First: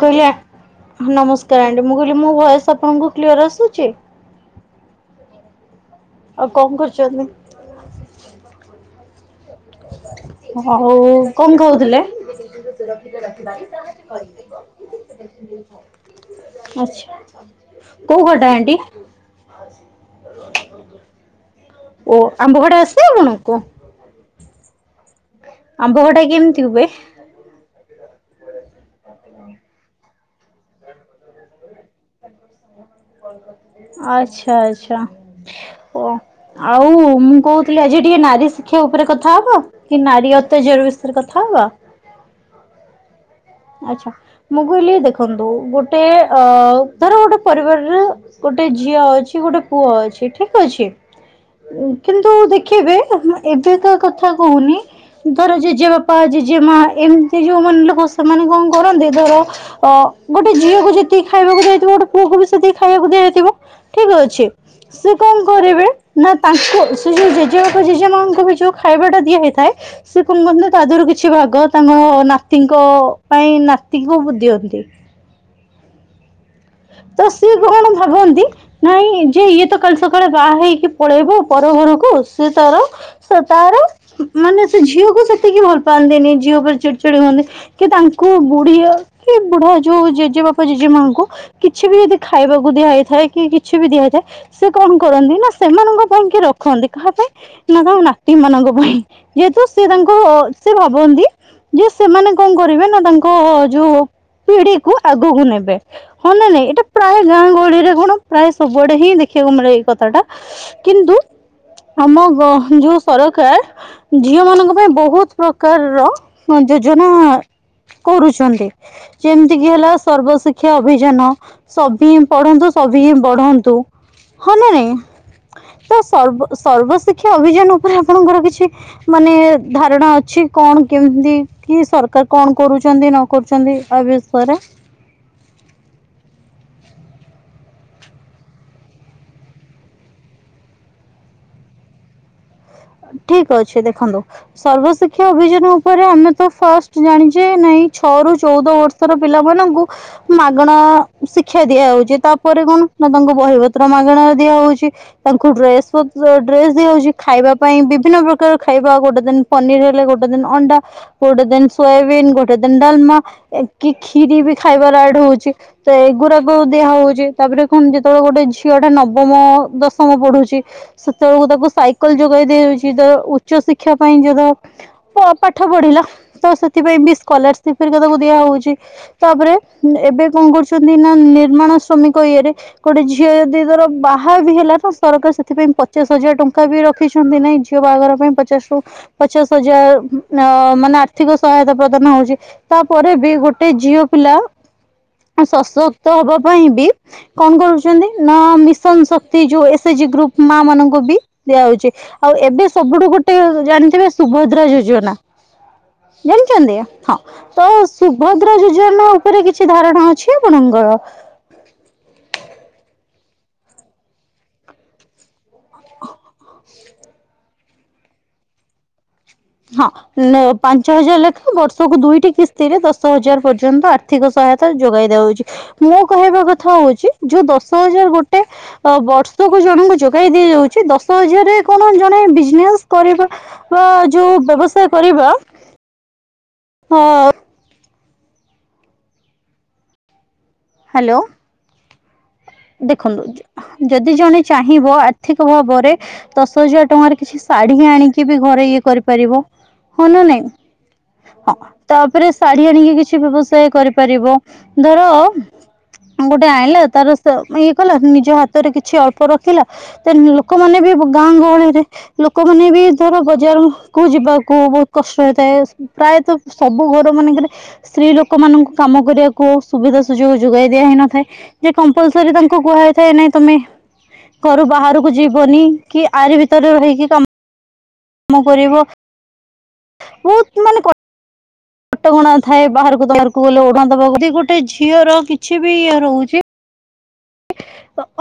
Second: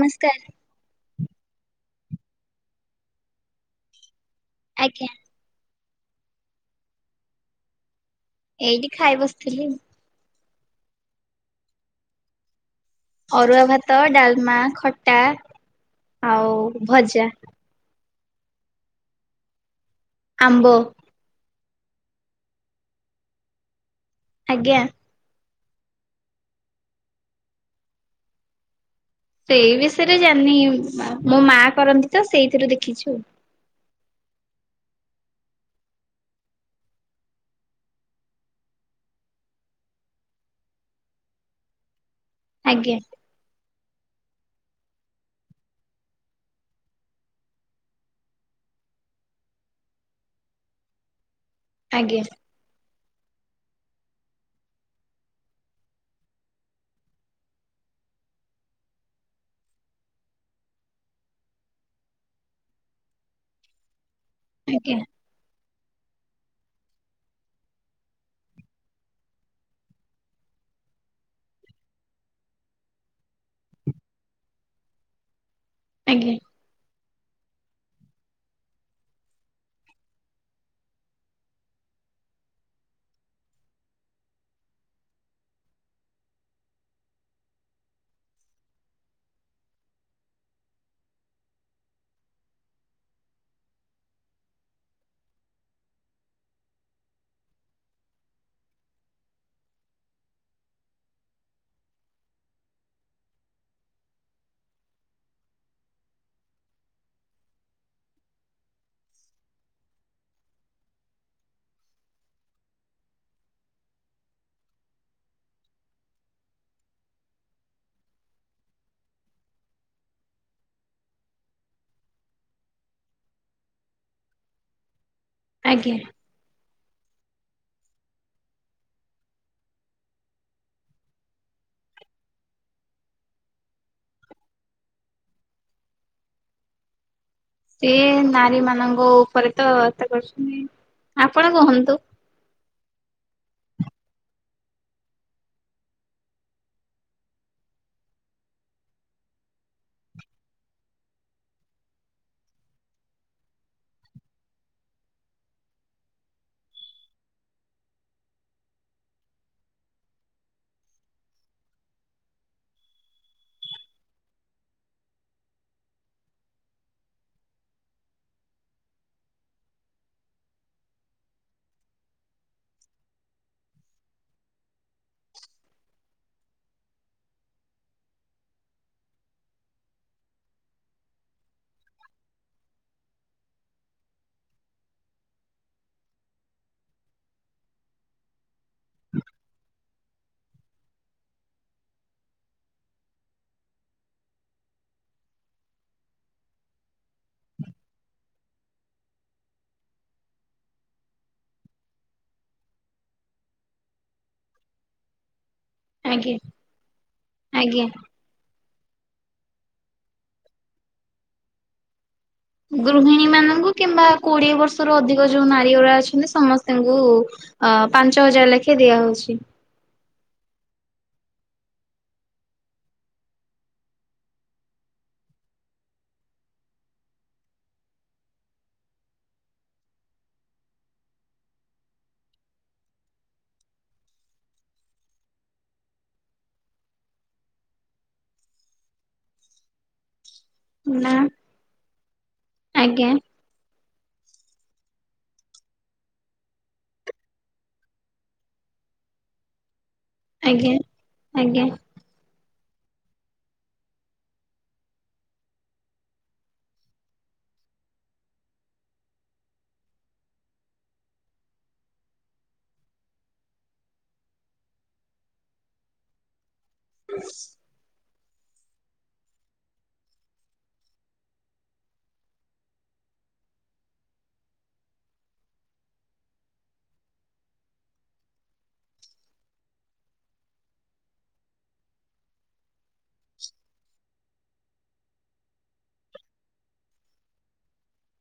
ନମସ୍କାର କହିଲି ନମସ୍କାର ଆଣ୍ଟି ମୁଁ କହିଲି ମୋ ଭଏସ୍‌ ଆପଣଙ୍କୁ କ୍ଲିଅର ଆସୁଛି। ଆଜ୍ଞା। ଆଉ କଣ କରୁଚନ୍ତି। ଏଇଠି ଖାଇ ବସିଥିଲି। ଆଉ କଣ ଖାଉଥିଲେ? ଅରୁଆ ଭାତ, ଡାଲମା, ଖଟା ଆଉ ଆଚ୍ଛା ଭଜା। କୋଉ ଖଟା ଆଣ୍ଟି? ଆମ୍ବ ଓ ଆମ୍ବ ଖଟା ଆସେ ଆପଣଙ୍କୁ? ଆଜ୍ଞା। ଆମ୍ବ ଖଟା କେମିତି ହୁଏ? ସେଇ ବିଷୟରେ ଜାଣିନି ମୋ ମା କରନ୍ତି ତ ସେଇଥିରୁ ଦେଖିଚି ଆଉ। ଆଚ୍ଛା ଆଚ୍ଛା ଓ ଆଉ ମୁଁ କୋହୁଥିଲି ଆଜି ଟିକେ ନାରୀ ଶିକ୍ଷା ଉପରେ କଥା ହବା। କି ନାରୀ ଅତ୍ୟାଚାର ବିଷୟରେ କଥା ହବା। ଆଜ୍ଞା। ଆଛା ମୁଁ କହିଲି ଦେଖନ୍ତୁ ଗୋଟେ ଅ ଧର ଗୋଟେ ପରିବାରରେ ଗୋଟେ ଝିଅ ଅଛି ଗୋଟେ ପୁଅ ଅଛି ଠିକ୍ ଅଛି ଆଜ୍ଞା କିନ୍ତୁ ଦେ ଖିବେ [unintelligible] ଏବେ କା କଥା କୋହୁନି। ଧର ଜେଜେ ବାପା ଜେଜେ ମା ଏମିତି ଯୋଉମାନେ ଲୋକ ସେମାନେ କଣ କରନ୍ତି। ଧର ଅ ଗୋଟେ ଝିଅକୁ ଯେତିକି ଖାଇବାକୁ ଦିଆହେଇଥିବ। ଗୋଟେ ପୁଅକୁ ବି ସେତିକି ଖାଇବାକୁ ଦିଆହେଇଥିବ ଠିକ୍ ଅଛି। ଆଜ୍ଞ। ସେ କଣ କରିବେ ନା ତାଙ୍କୁ ସେ ଯୋଉ ଜେଜେବା ଜେଜେ ମାଙ୍କୁ ବି ଯୋଉ ଖାଇବା ଟା ଦିଆହେଇଥାଏ। ସେ କୁଣ କହନ୍ତି ତା ଦେହରୁ କିଛି ଭାଗ ତାଙ୍କ ନାତିଙ୍କ ପାଇଁ ନାତିକୁ ଦିଅନ୍ତି। ଆଜ୍ଞା। ତ ସିଏ ବି କଣ ଭାବନ୍ତି। ନାଇଁ ଯେ ଇଏ ତ କାଲି ସକାଳେ ବାହା ହେଇକି ପଳେଇବ ପର ଘରକୁ ସେ ତାର ତାର ମାନେ ସେ ଝିଅକୁ ସେତିକି ଭଲ ପାଆନ୍ତିନି ଝିଅ ଉପରେ ଚିଡି ଚଡି ହୁଅନ୍ତି। କି ତାଙ୍କୁ ବୁଢୀ କି ବୁଢା ଯୋଉ ଜେଜେ ବାପା ଜେଜେ ମାଙ୍କୁ କିଛି ବି ଯଦି ଖାଇବାକୁ ଦିଆହେଇଥାଏ କି କିଛି ବି ଦିଆହେଇଥାଏ। ସେ କଣ କରନ୍ତି ନା ସେମାନଙ୍କ ପାଇଁ କି ରଖନ୍ତି। କାହା ପାଇଁ ନା ତାଙ୍କ ନାତି ମାନଙ୍କ ପାଇଁ ଯେହେତୁ ସେ ତାଙ୍କ ସେ ଭାବନ୍ତି ଯେ ସେମାନେ କଣ କରିବେ ନା ତାଙ୍କ ଯୋଉ ପିଢିକୁ ଆଗକୁ ନେବେ। ହଁ ନାଇଁ ନାଇଁ ଏଇଟା ପ୍ରାୟ ଗାଁ ଗହଳିରେ କଣ ପ୍ରାୟ ସବୁଆଡେ ହିଁ ଦେଖିବାକୁ ମିଳେ ଏଇ କଥା ଟା। କିନ୍ତୁ ଆମ ଗହ ଯୋଉ ସରକାର ଝିଅ ମାନଙ୍କ ପାଇଁ ବୋହୁତ ପ୍ରକାରର ଯୋଜନା କରୁଚନ୍ତି ଯେମିତିକି ହେଲା ସର୍ବଶିକ୍ଷା ଅଭି ଯାନ ସଭିଏଁ ପଢନ୍ତୁ ସଭିଏଁ ବଢନ୍ତୁ ହଁ ନା ନାଇଁ। ଆଜ୍ଞା ଏ ସର୍ବ-ସର୍ବଶିକ୍ଷା ଅଭିଯାନ ଉପରେ ଆପଣଙ୍କର କିଛି ମାନେ ଧାରଣା ଅଛି କଣ କେମିତି କି ସରକାର କଣ କରୁଚନ୍ତି ନ କରୁଚନ୍ତି ତା ବିଷୟରେ। ଏ ନାରୀ ମାନଙ୍କ ଉପରେ ତ ଏତେ କରୁଚନ୍ତି। ଆପଣ କୁହନ୍ତୁ। ଠିକ୍ ଅଛି ଦେଖନ୍ତୁ। ସର୍ବଶିକ୍ଷା ଅଭିଯାନ ଉପରେ ଆମେ ତ ଫାଷ୍ଟ ଜାଣିଚେ ନାଇଁ ଛଅ ରୁ ଚୋଉଦ ବ ର୍ଷର ପିଲାମାନଙ୍କୁ ମାଗଣା ଶିକ୍ଷା ଦିଆ ହୋଉଚି, ତାପରେ କଣ ନା ତାଙ୍କୁ ବହିପତ୍ର ମାଗଣାରେ ଦିଆହୋଉଚି। ତାଙ୍କୁ ଡ୍ରେସ୍ ପତ ଡ୍ରେସ୍ ଦିଆ ହୋଉଚି ଖାଇବା ପାଇଁ ବିଭିନ୍ନ ପ୍ରକାର ଖାଇବା ଗୋଟେ ଦିନ୍ ପନିର ହେଲେ ଗୋଟେ ଦିନ୍ ଅଣ୍ଡା। ଗୋଟେ ଦିନ୍ ସୋୟାବିନ୍ ଗୋଟେ ଦିନ୍ ଡାଲମା ଏ କି ଖିରି ବି ଖାଇବାରେ ଆଡ ହୋଉଚି। ତ ଏଗୁୁରାକୁ ଦିଆ ହୋଉଚି, ତାପରେ କଣ ଯେତେବେଳେ ଗୋଟେ ଝିଅଟା ନବମ, ଦଶମ ପଢୁଚି। ସେତେବେଳକୁ ତାକୁ ସାଇକେଲ ଯୋଗେଇ ଦିଆଯାଉଚି ତ ଉଚ୍ଚ ଶିକ୍ଷା ପାଇଁ [unintelligible] ର ପାଠ ପଢିଲା ତ ସେଥିପାଇଁ ବି ସ୍କଲାରସିପ୍ ହେରିକା ତାକୁ ଦିଆହଉଛି ତାପରେ ଏବେ କଣ କରୁଛନ୍ତି ନା ନିର୍ମାଣ ଶ୍ରମିକ ଇଏରେ ଗୋଟେ ଝିଅ ଯଦି ତାର ବାହା ବି ହେଲା ତ ସରକାର ସେଥିପାଇଁ ପଚାଶ ହଜାର ଟଙ୍କା ବି ରଖ ରଖିଛନ୍ତି ନାଁ ଝିଅ ବାହାଘର ପାଇଁ ପଚାଶ ରୁ ପଚାଶ ହଜାର ଅ ମାନେ ଆର୍ଥିକ ସହାୟତା ପ୍ରଦାନ ହଉଛି ତାପରେ ବି ଗୋଟେ ଝିଅ ପିଲା ସଶକ୍ତ ହବା ପାଇଁ ବି କଣ କରୁଛନ୍ତି ନା ମିଶନ ଶକ୍ତି ଯୋଉ ଏସ ଏଜି ଗ୍ରୁପ ମା ମାନଙ୍କୁ ବି ଦିଆ ହଉଛି ଆଉ ଏବେ ସବୁଠୁ ଗୋଟେ ଜାଣିଥିବେ ସୁଭଦ୍ରା ଯୋଜନା ଆଜ୍ଞା ଜାଣିଛନ୍ତି ନା ହଁ ତ ଆଜ୍ଞା ସୁବ ଭଦ୍ରା ଯୋଜନା ଉପରେ କିଛି ଧାରଣା ଅଛି ଆପଣଙ୍କର ଗୃହିଣୀ ମାନଙ୍କୁ କିମ୍ବା କୋଡିଏ ବର୍ଷରୁ ଅଧିକ ଯୋଉ ନାରୀଗୁଡା ଅଛନ୍ତି ସମସ୍ତଙ୍କୁ ଅ ପାଞ୍ଚ ହଜାର ଲେଖେ ଦିଆହଉଛି ହଁ ନଁ ପାଞ୍ଚ ହଜାର ଲେଖାଁ ବର୍ଷକୁ ଦୁଇଟି କିସ୍ତି ରେ ଦଶ ହଜାର ପର୍ଯ୍ୟନ୍ତ ଆର୍ଥିକ ସହାୟତା ଯୋଗାଇ ଦିଆହଉଛି ମୁଁ କହିବା କଥା ହଉଛି ଯୋଉ ଦଶହଜାର ଗୋଟେ ଅ ବର୍ଷକୁ ଜଣଙ୍କୁ ଯୋଗାଇ ଦିଆଯାଉଛି ଦଶ ହଜାରରେ କଣ ଜଣେ ବିଜନେସ କରିବ ବା ଯୋଉ ବ୍ୟବସାୟ କରିବ ହଁ ନାଁ ହ୍ୟାଲୋ ଦେଖନ୍ତୁ ଯଦି ଜଣେ ଚାହିଁବ ଆର୍ଥିକ ଭାବରେ ଦଶ ହଜାର ଟଙ୍କାରେ କିଛି ଶାଢୀ ଆଣିକି ବି ଘରେ ଇଏ କରିପାରିବ ହଁ ନା ନାଇଁ ଆଜ୍ଞା ହଁ ଆଜ୍ଞା ତାପରେ ଶାଢ଼ୀ ଆଣିକି କିଛି ବ୍ୟବସାୟ କରିପାରିବ ଧର ଗୋଟେ ଆଣିଲା ତାର ସ ଇଏ କଲା ନିଜ ହାତରେ କିଛି ଅଳ୍ପ ରଖିଲା ତ ଲୋକମାନେ ବି ଗାଁ ଗହଳିରେ ଲୋକମାନେ ବି ଧର ବଜାରକୁ ଯିବାକୁ ବହୁତ କଷ୍ଟ ହେଇଥାଏ ପ୍ରାୟତଃ ସବୁ ଘର ମାନଙ୍କରେ ସ୍ତ୍ରୀ ଲୋକ ଲୋକ ମାନଙ୍କୁ କାମ କରିବାକୁ ସୁବିଧା ସୁଯୋଗ ଯୋଗାଇ ଦିଆ ହେଇନଥାଏ ଯେ କ ପଲସରି ତାଙ୍କୁ କୁହାଯାଇଥାଏ ନାଇଁ ତମେ ଘରୁ ବାହାରକୁ ଯିବନି କି ଆରି ଭିତରେ ରହିକି କାମ କାମ କରିବ ବହୁତ ମାନେ କଟ କଣା ଥାଏ ବାହାରକୁ ତ ବାହାରକୁ ଗଲେ ଓଢଣା ଦେବାକୁ ପଡେ ଯଦି ଗୋଟେ ଝିଅର କିଛି ବି ଇଏ ରହୁଛି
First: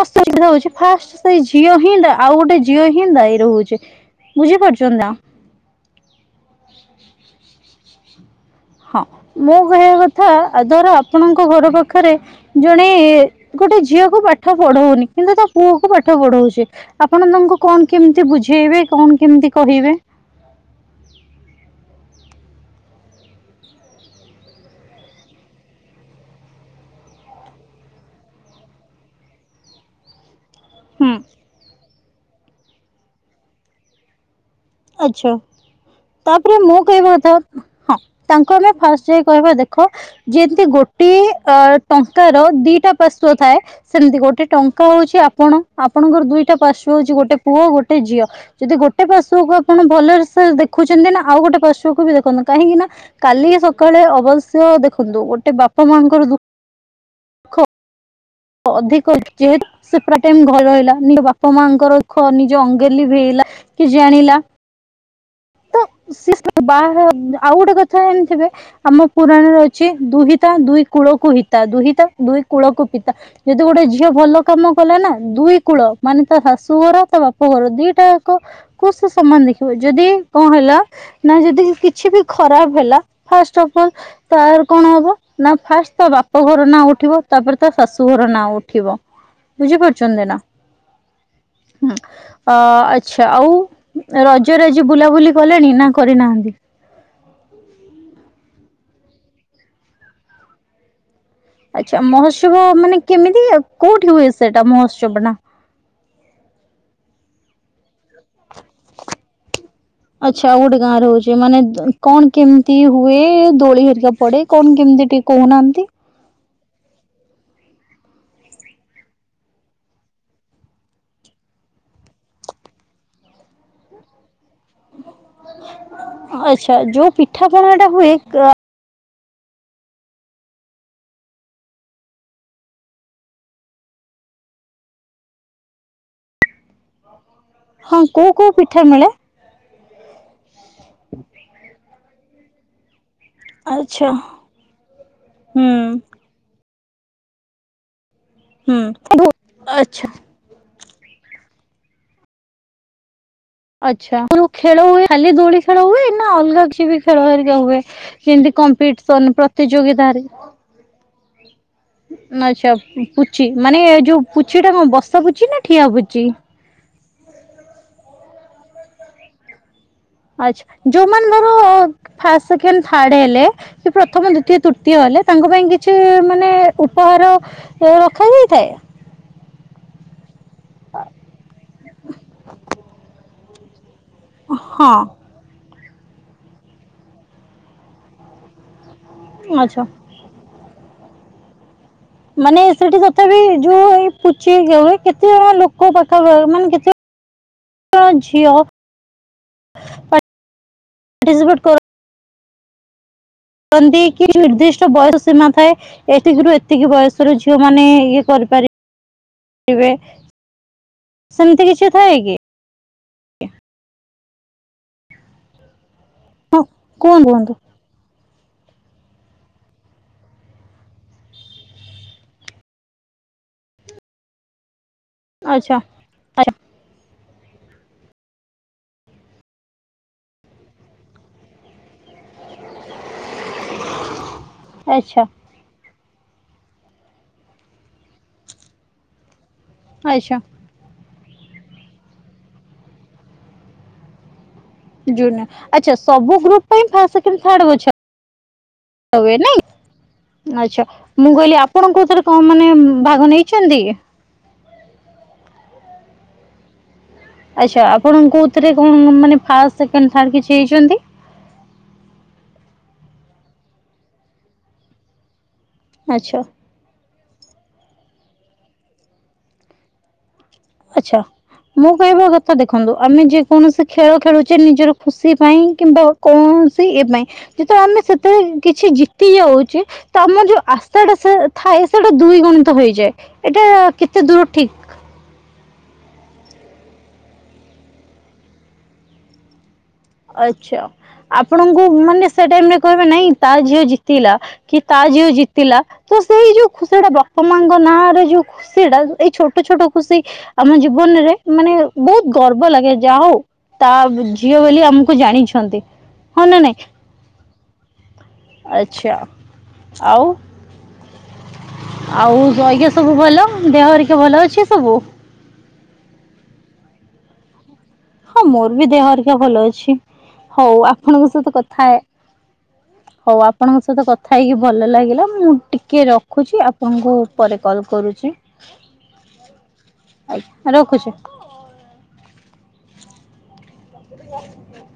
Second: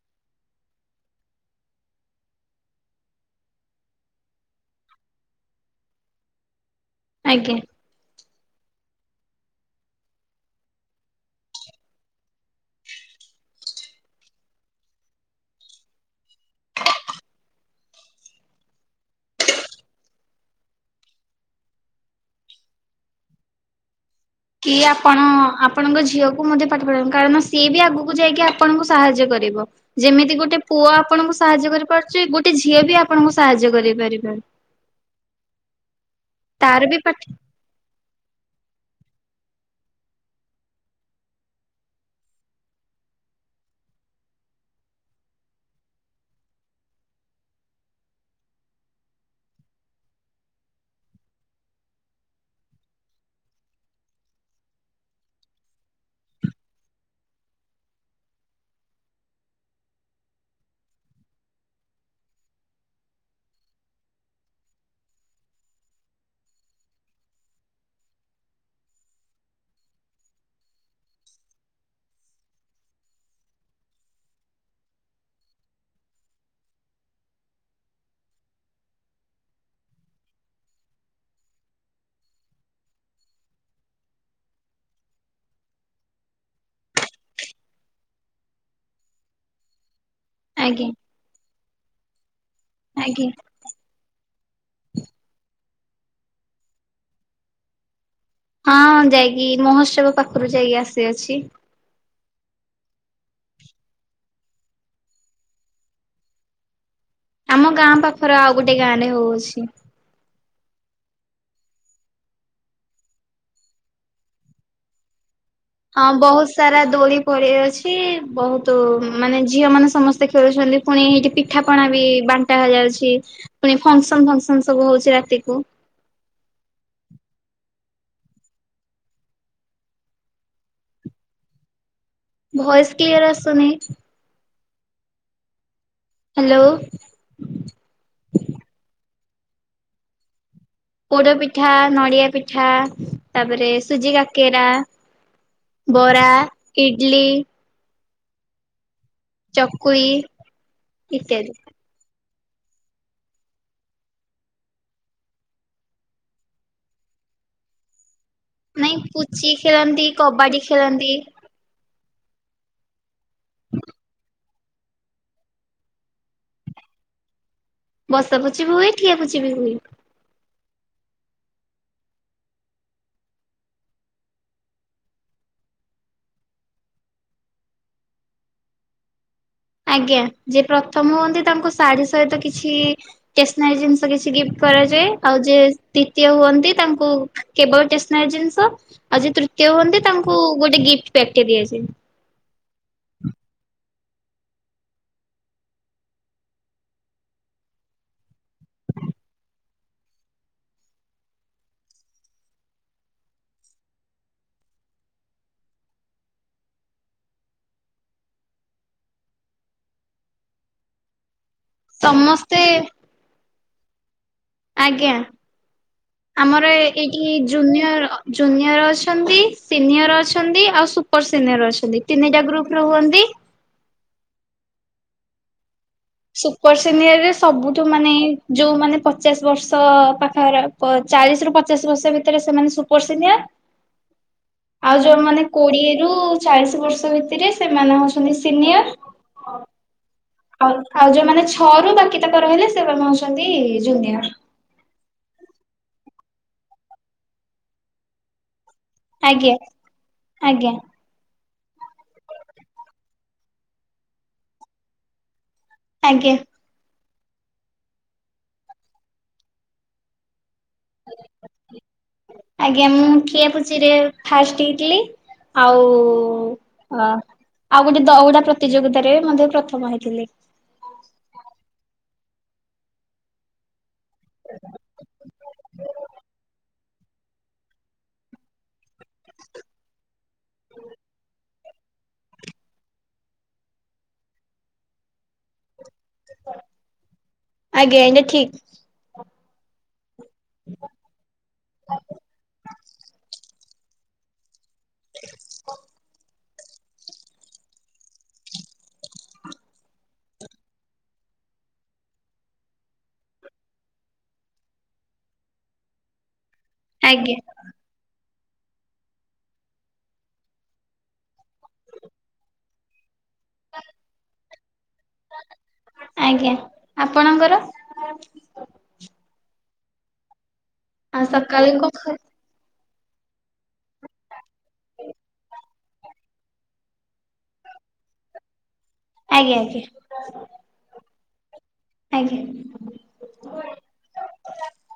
ଅସୁବିଧା ହଉଛି ଫାଷ୍ଟ ସେଇ ଝିଅ ହିଁ ଆଉ ଗୋଟେ ଝିଅ ହିଁ ଦାୟୀ ରହୁଛି ବୁଝିପାରୁଛନ୍ତି ନା ଆଜ୍ଞା ହଁ ମୋ କହିବା କଥା ଧର ଆପଣଙ୍କ ଘର ପାଖରେ ଜଣେ ଗୋଟେ ଝିଅ କୁ ପାଠ ପଢଉନି କିନ୍ତୁ ତା ପୁଅ କୁ ପାଠ ପଢଉଛି ଆପଣ ତାଙ୍କୁ କଣ କେମିତି ବୁଝେଇବେ କଣ କେମିତି କହିବେ କି ଆପଣ ଆପଣଙ୍କ ଝିଅକୁ ମଧ୍ୟ ପାଠ ପଢାନ୍ତୁ କାରଣ ସିଏବି ଆଗକୁ ଯାଇକି ଆପଣଙ୍କୁ ସାହାଯ୍ୟ କରିବ ଯେମିତି ଗୋଟେ ପୁଅ ହୁଁ ଆପଣଙ୍କୁ ସାହାଯ୍ୟ କରିପାରୁଛି ଗୋଟେ ଝିଅ ବି ଆପଣଙ୍କୁ ସାହାଯ୍ୟ କରିପାରିବ ଆଚ୍ଛା ତାପରେ ମୁଁ ତାର ବି କହିବା ପାଠ କଥା ହଁ ତାଙ୍କୁ ଆମେ ଫାଷ୍ଟ ଯାଇ କହିବା ଦେଖ ଯେମିତି ଗୋଟେ ଅ ଟଙ୍କାର ଦିଟା ପାଶ୍ୱ ଥାଏ ସେମିତି ଗୋଟେ ଟଙ୍କା ହଉଛି ଆପଣ ଆପଣଙ୍କର ଦିଇଟା ପାର୍ଶ୍ୱ ହଉଛି ଗୋଟେ ପୁଅ ଗୋଟେ ଝିଅ ଯଦି ଗୋଟେ ପାଶ୍ୱ କୁ ଆପଣ ଭଲରେ ସେ ଦେଖୁଛନ୍ତି ନା ଆଉ ଗୋଟେ ପାଶ୍ୱ କୁ ବି ଦେଖନ୍ତୁ କାହିଁକି ନା କାଲି ସକାଳେ ଅବଶ୍ୟ ଦେଖନ୍ତୁ ଗୋଟେ ବାପା ମାଆଙ୍କର ଦୁଃଖ ଅଧିକ ଯେହେତୁ ସେ ପୁରା ଟାଇମ ଘରେ ରହିଲା ନିଜ ବାପା ମାଙ୍କର ଦୁଃଖ ନିଜେ ଅଙ୍ଗେ ଲିଭେଇଲା କି ଜାଣିଲା ସେ ବାହା ଆଉ ଗୋଟେ କଥା ଜାଣିଥିବେ ଆମ ପୁରାଣ ରେ ଅଛି ଦୁହିତା ଦୁଇ କୂଳକୁ ହିିତା ଦୁହିତା ଦୁଇ କୂଳକୁ ପିତା ଯଦି ଗୋଟେ ଝିଅ ଭଲ କାମ କଲା ନା ଦୁଇ କୂଳ ମାନେ ତା ଶାଶୁ ଘର ତା ବାପ ଘର ଦିଟାକ କୁ ସମାନ ଦେଖିବ। ଯଦି [unintelligible] ନା ଯଦି କିଛି ବି ଖରାପ ହେଲା ଫାଷ୍ଟ ଅଫ ଅଲ ତର କଣ ହବ ନା ଫାଷ୍ଟ ତା ବାପ ଘର ନାଁ ଉଠିବ ତାପରେ ତା ଶାଶୁ ଘର ନାଁ ଉଠିବ। ବୁଝିପରୁଛନ୍ତି ନା? ଆଜ୍ଞା ଅ ଆଚ୍ଛା ଆଜ୍ଞା ଆଉ ରଜରେ ଯା ବୁଲାବୁଲି କଲେଣି ନା କରିନାହାନ୍ତି? ହଁ ଯାଇକି ମହୋତ୍ସବ ପାଖରୁ ଯାଇକି ଆସିଅଛି। ଆଚ୍ଛା ମହୋତ୍ସବ ମାନେ କେମିତି କୋଉଠି ହୁଏ ସେଟା ମହୋତ୍ସବ ଟା। ଆମ ଗାଁ ପାଖରେ ଆଉ ଗୋଟେ ଗାଁ ରେ ହଉଛି। ଆଚ୍ଛା ଆଉ ଗୋଟେ ଗାଁ ରହୁଛେ ମାନେ କଣ କେମିତି ହୁଏ ଦୋଳି ହେରିକା ପଡେ କଣ କେମିତି ଟିକେ କହୁନାହାନ୍ତି? ଆ ବହୁତ ସାରା ଦୋଳି ପଡି ଅଛି ବହୁତ ମାନେ ଝିଅ ମାନେ ସମସ୍ତେ ଖେଳୁଛନ୍ତି। ପୁଣି ଏଇଠି ପିଠାପଣା ବି ବାଣ୍ଟା ଯାଉଛି ପୁଣି ଫଙ୍କସନ ଫଙ୍କସନ ସବୁ ହଉଛି ରାତିକୁ। ଆଚ୍ଛା ଯୋଉ ପିଠାପଣା ଟା ହୁଏ ଭଏସ କ୍ଲିୟର ଆସୁନି। ହ୍ୟାଲୋ ହଁ କୋଉ କୋଉ ପିଠା ମିଳେ? ପୋଡ଼ ପିଠା, ନଡ଼ିଆ ପିଠା, ତାପରେ ଆଚ୍ଛା ସୁଜି କାକେରା, ହୁଁ ବରା, ଇଡଲି ହୁଁ [unintelligible] ଚକୁଳି ଆଚ୍ଛା। ଇତ୍ୟାଦି। ଆ୍ଛା ଖେଳ ହୁଏ ଖାଲି ଦୋଳି ଖେଳ ହୁଏ ନା ଅଲଗା କିଛି ବି ଖେଳ ହେରିକା ହୁଏ। ନାଇଁ କମ୍ପିଟିସନ ପୁଚି ଖେଳନ୍ତି ପ୍ରତିଯୋଗତା ରେ କବାଡି ଖେଳନ୍ତି ଆଚ୍ଛା ପୁଛି ମାନେ ଯୋଉ ପୁଛି ଟା ବସା ପୁଚଛି ନା ଠିଆ ପୁଚି? ବସାପୁଚି ବି ହୁଏ ଠିଆପୁଚି ବି ହୁଏ। ଆଚ୍ଛା ଯୋଉମାନେ ଧର ଫାଷ୍ଟ ସେକେଣ୍ଡ ଥାର୍ଡ ହେଲେ ସେ ପ୍ରଥମ ଦ୍ଵିତୀୟ ତୃତୀୟ ହେଲେ ତାଙ୍କ ପାଇଁ କିଛି ମାନେ ଉପହାର ରଖା ଯାଇଇଥଏ? ଆଜ୍ଞା, ଯେ ପ୍ରଥମ ହୁଅନ୍ତି ତାଙ୍କୁ ଶାଢ଼ୀ ସହିତ କିଛି ଟେସନାରୀ ଜିନିସ କିଛି ଗିଫ୍ଟ ହଁ। କରାଯାଏ। ଆଉ ଯି ଦ୍ଵିତୀୟ ହୁଅନ୍ତି ତାଙ୍କୁ କେବଳେ ଟେସନାରୀ ଜିନିଷ, ଆଉ ଯେ ତୃତୀୟ ଆଚ୍ଛା। ହୁଅନ୍ତି ତାଙ୍କୁ ଗୋଟେ ଗିଫ୍ଟ ପ୍ୟାକେଟ୍ ଦିଆହେଇଛି। ମାନେ ସେଠି ତଥାପି ଯୋଉ ଏଇ ପୁଚି ହେଉ କେତେ ଜଣ ଲୋକ ପାଖା ମାନେ କେତେ [unintelligible] ଝିଅ ପଟିସିପେଟ କର କି ନିର୍ଦ୍ଦିଷ୍ଟ ବୟସ ସୀମା ଥାଏ। ଏତିକିରୁ ଏତିକି ବୟସ ର ଝିଅ ମାନେ ଇଏ କରିପାରିବେ। ସେମିତି କିଛି [unintelligible] ସମସ୍ ଆଜ୍ଞା ଆମର ଏଇଠି କୁହନ୍ତୁ କୁହନ୍ତୁ ଜୁନିୟର ଜୁନିୟର ଅଛନ୍ତି ସିନିୟର ଅଛନ୍ତି ଆଉ ସୁପର ସିନିୟର ଅଛନ୍ତି ତିନିଟା ଗ୍ରୁପରେ ହୁଅନ୍ତି। ଆଛା ସୁପର ସିନିୟରରେ ସବୁଠୁ ମାନେ ଯୋଉ ମାନେ ପଚାଶ ବର୍ଷ ପାଖ ହେଲାଣି ଚାଳିଶ ରୁ ପଚାଶ ବର୍ଷ ଭିତ ତେରେ ସେମାନେ ସୁପରସିନିୟର, ଆଚ୍ଛା ଆଉ ଯୋଉ ଆଚ୍ଛା ମାନେ କୋଡିଏ ରୁ ଚାଳିଶ ବର୍ଷ ଭିତରେ ସେମାନେ ହଉଛନ୍ତି ସିନିୟର। ଆଚ୍ଛା। ଆଉ ଆଉ ଯୋଉମାନେ ଛଅ ରୁ ବାକି ତାଙ୍କ ରହିଲେ ସେମାନେ ହଉଛନ୍ତି ଜୁନିଅର। ଜୁନିୟର ଆଚ୍ଛା ସବୁ ଗ୍ରୁପ୍ ପାଇଁ ଫାର୍ଷ୍ଟ ସେକେଣ୍ଡ ଥାର୍ଡ ହଉଛା। ଆଉ ଆଜ୍ଞା ନାଇଁ ଆଜ୍ଞା ଆଚ୍ଛା ମୁଁ କହିଲି ଆପ ଆପଣ କୋଉଥିରେ କଣ ମାନେ ଭାଗ ନେଇଛନ୍ତି? ଆଜ୍ଞା। ଆଚ୍ଛା ଆପଣ କୋଉଥିରେ କଣ ମାନେ ଫାଷ୍ଟ ସେକଣ୍ଡ ଥାର୍ଡ କିଛି ହେଇଛନ୍ତି? ଆଜ୍ଞା ମୁଁ ଠିଆପୁଚିରେ ଫାଷ୍ଟ ହେଇଥିଲି। ଆଉ ଆଚ୍ଛା ଅ ଆଉ ଗୋଟେ ଦଉଡା ପ୍ରତିଯୋଗିତାରେରେ ମଧ୍ୟ ପ୍ରଥମ ହେଇଥିଲି। ଆଚ୍ଛା। ମୁଁ କହେ ମୋ କଥା ଦେଖନ୍ତୁ ଆମେ ଯେକୌଣସି ଖେଳ ଖେଳୁଛେ ନିଜର ଖୁସି ପାଇଁ କିମ୍ବା କୌଣସି ଏ ପାଇଁ ଯେତେବେଳେ ଆମେ ସେତେବେଳେ କିଛି ଜିତି ଯାଉଛେ ତ ଆମର ଯୋଉ ଆଶାଟା ସେ ଥାଏ ସେଟା ଦୁଇ ଗୁଣିତ ହେଇଯାଏ ଏଇଟା କେତେ ଦୂର ଠିକ୍? ଆଜ୍ଞା ଆଜ୍ଞା ଠିକ୍। ଆଚ୍ଛା ଆପଣଙ୍କୁ ମାନେ ସେ ଟାଇମ୍ ରେ କହିବା ନାଇଁ ତା ଝିଅ ଜି ଥିଲା କି ତା ଝିଅ ଜିତିଲା ତ ସେଇ ଯୋଉ ଖୁସିଟା ବାପା ମାଙ୍କ ନାଁ ରେ ଯୋଉ ଖୁସିଟା ଏଇ ଛୋଟ ଛୋଟ ଖୁସି ଆମ ଜୀବନରେ ମାନେ ବହୁତ ଗର୍ବ ଲାଗେ ଯାହା ହଉ ତା ଝିଅ ବୋଲି ଆମକୁ ଜାଣିଛନ୍ତି ହଁ ନା ନାଇଁ? ଆଜ୍ଞା। ଆଚ୍ଛା ଆଉ। ଆଉ ଜଇକା ସବୁ ଭଲ ଦେହ ହେରିକା ଭଲ ଅଛି ସବୁ? ଆଜ୍ଞା ଆପଣଙ୍କର ହଁ ମୋର ବି ଦେହ ହରିକା ଭଲ ଅଛି, ହଉ ଆଉ ଆପଣଙ୍କ ସହିତ ସକାଳୁ କଥା ହେ କଣ ହଉ ଆପଣଙ୍କ ସହିତ କଥା ହେଇକି ଭଲ ଲାଗିଲା ମୁଁ ଟିକେ ରଖୁଚି ଆପଣଙ୍କୁ ପରେ କଲ୍ କରୁଛି। ଆଜ୍ଞା ଆଜ୍ଞା। ଆଜ୍ଞା ରଖୁଛି। ଆଜ୍ଞା। [unintelligible]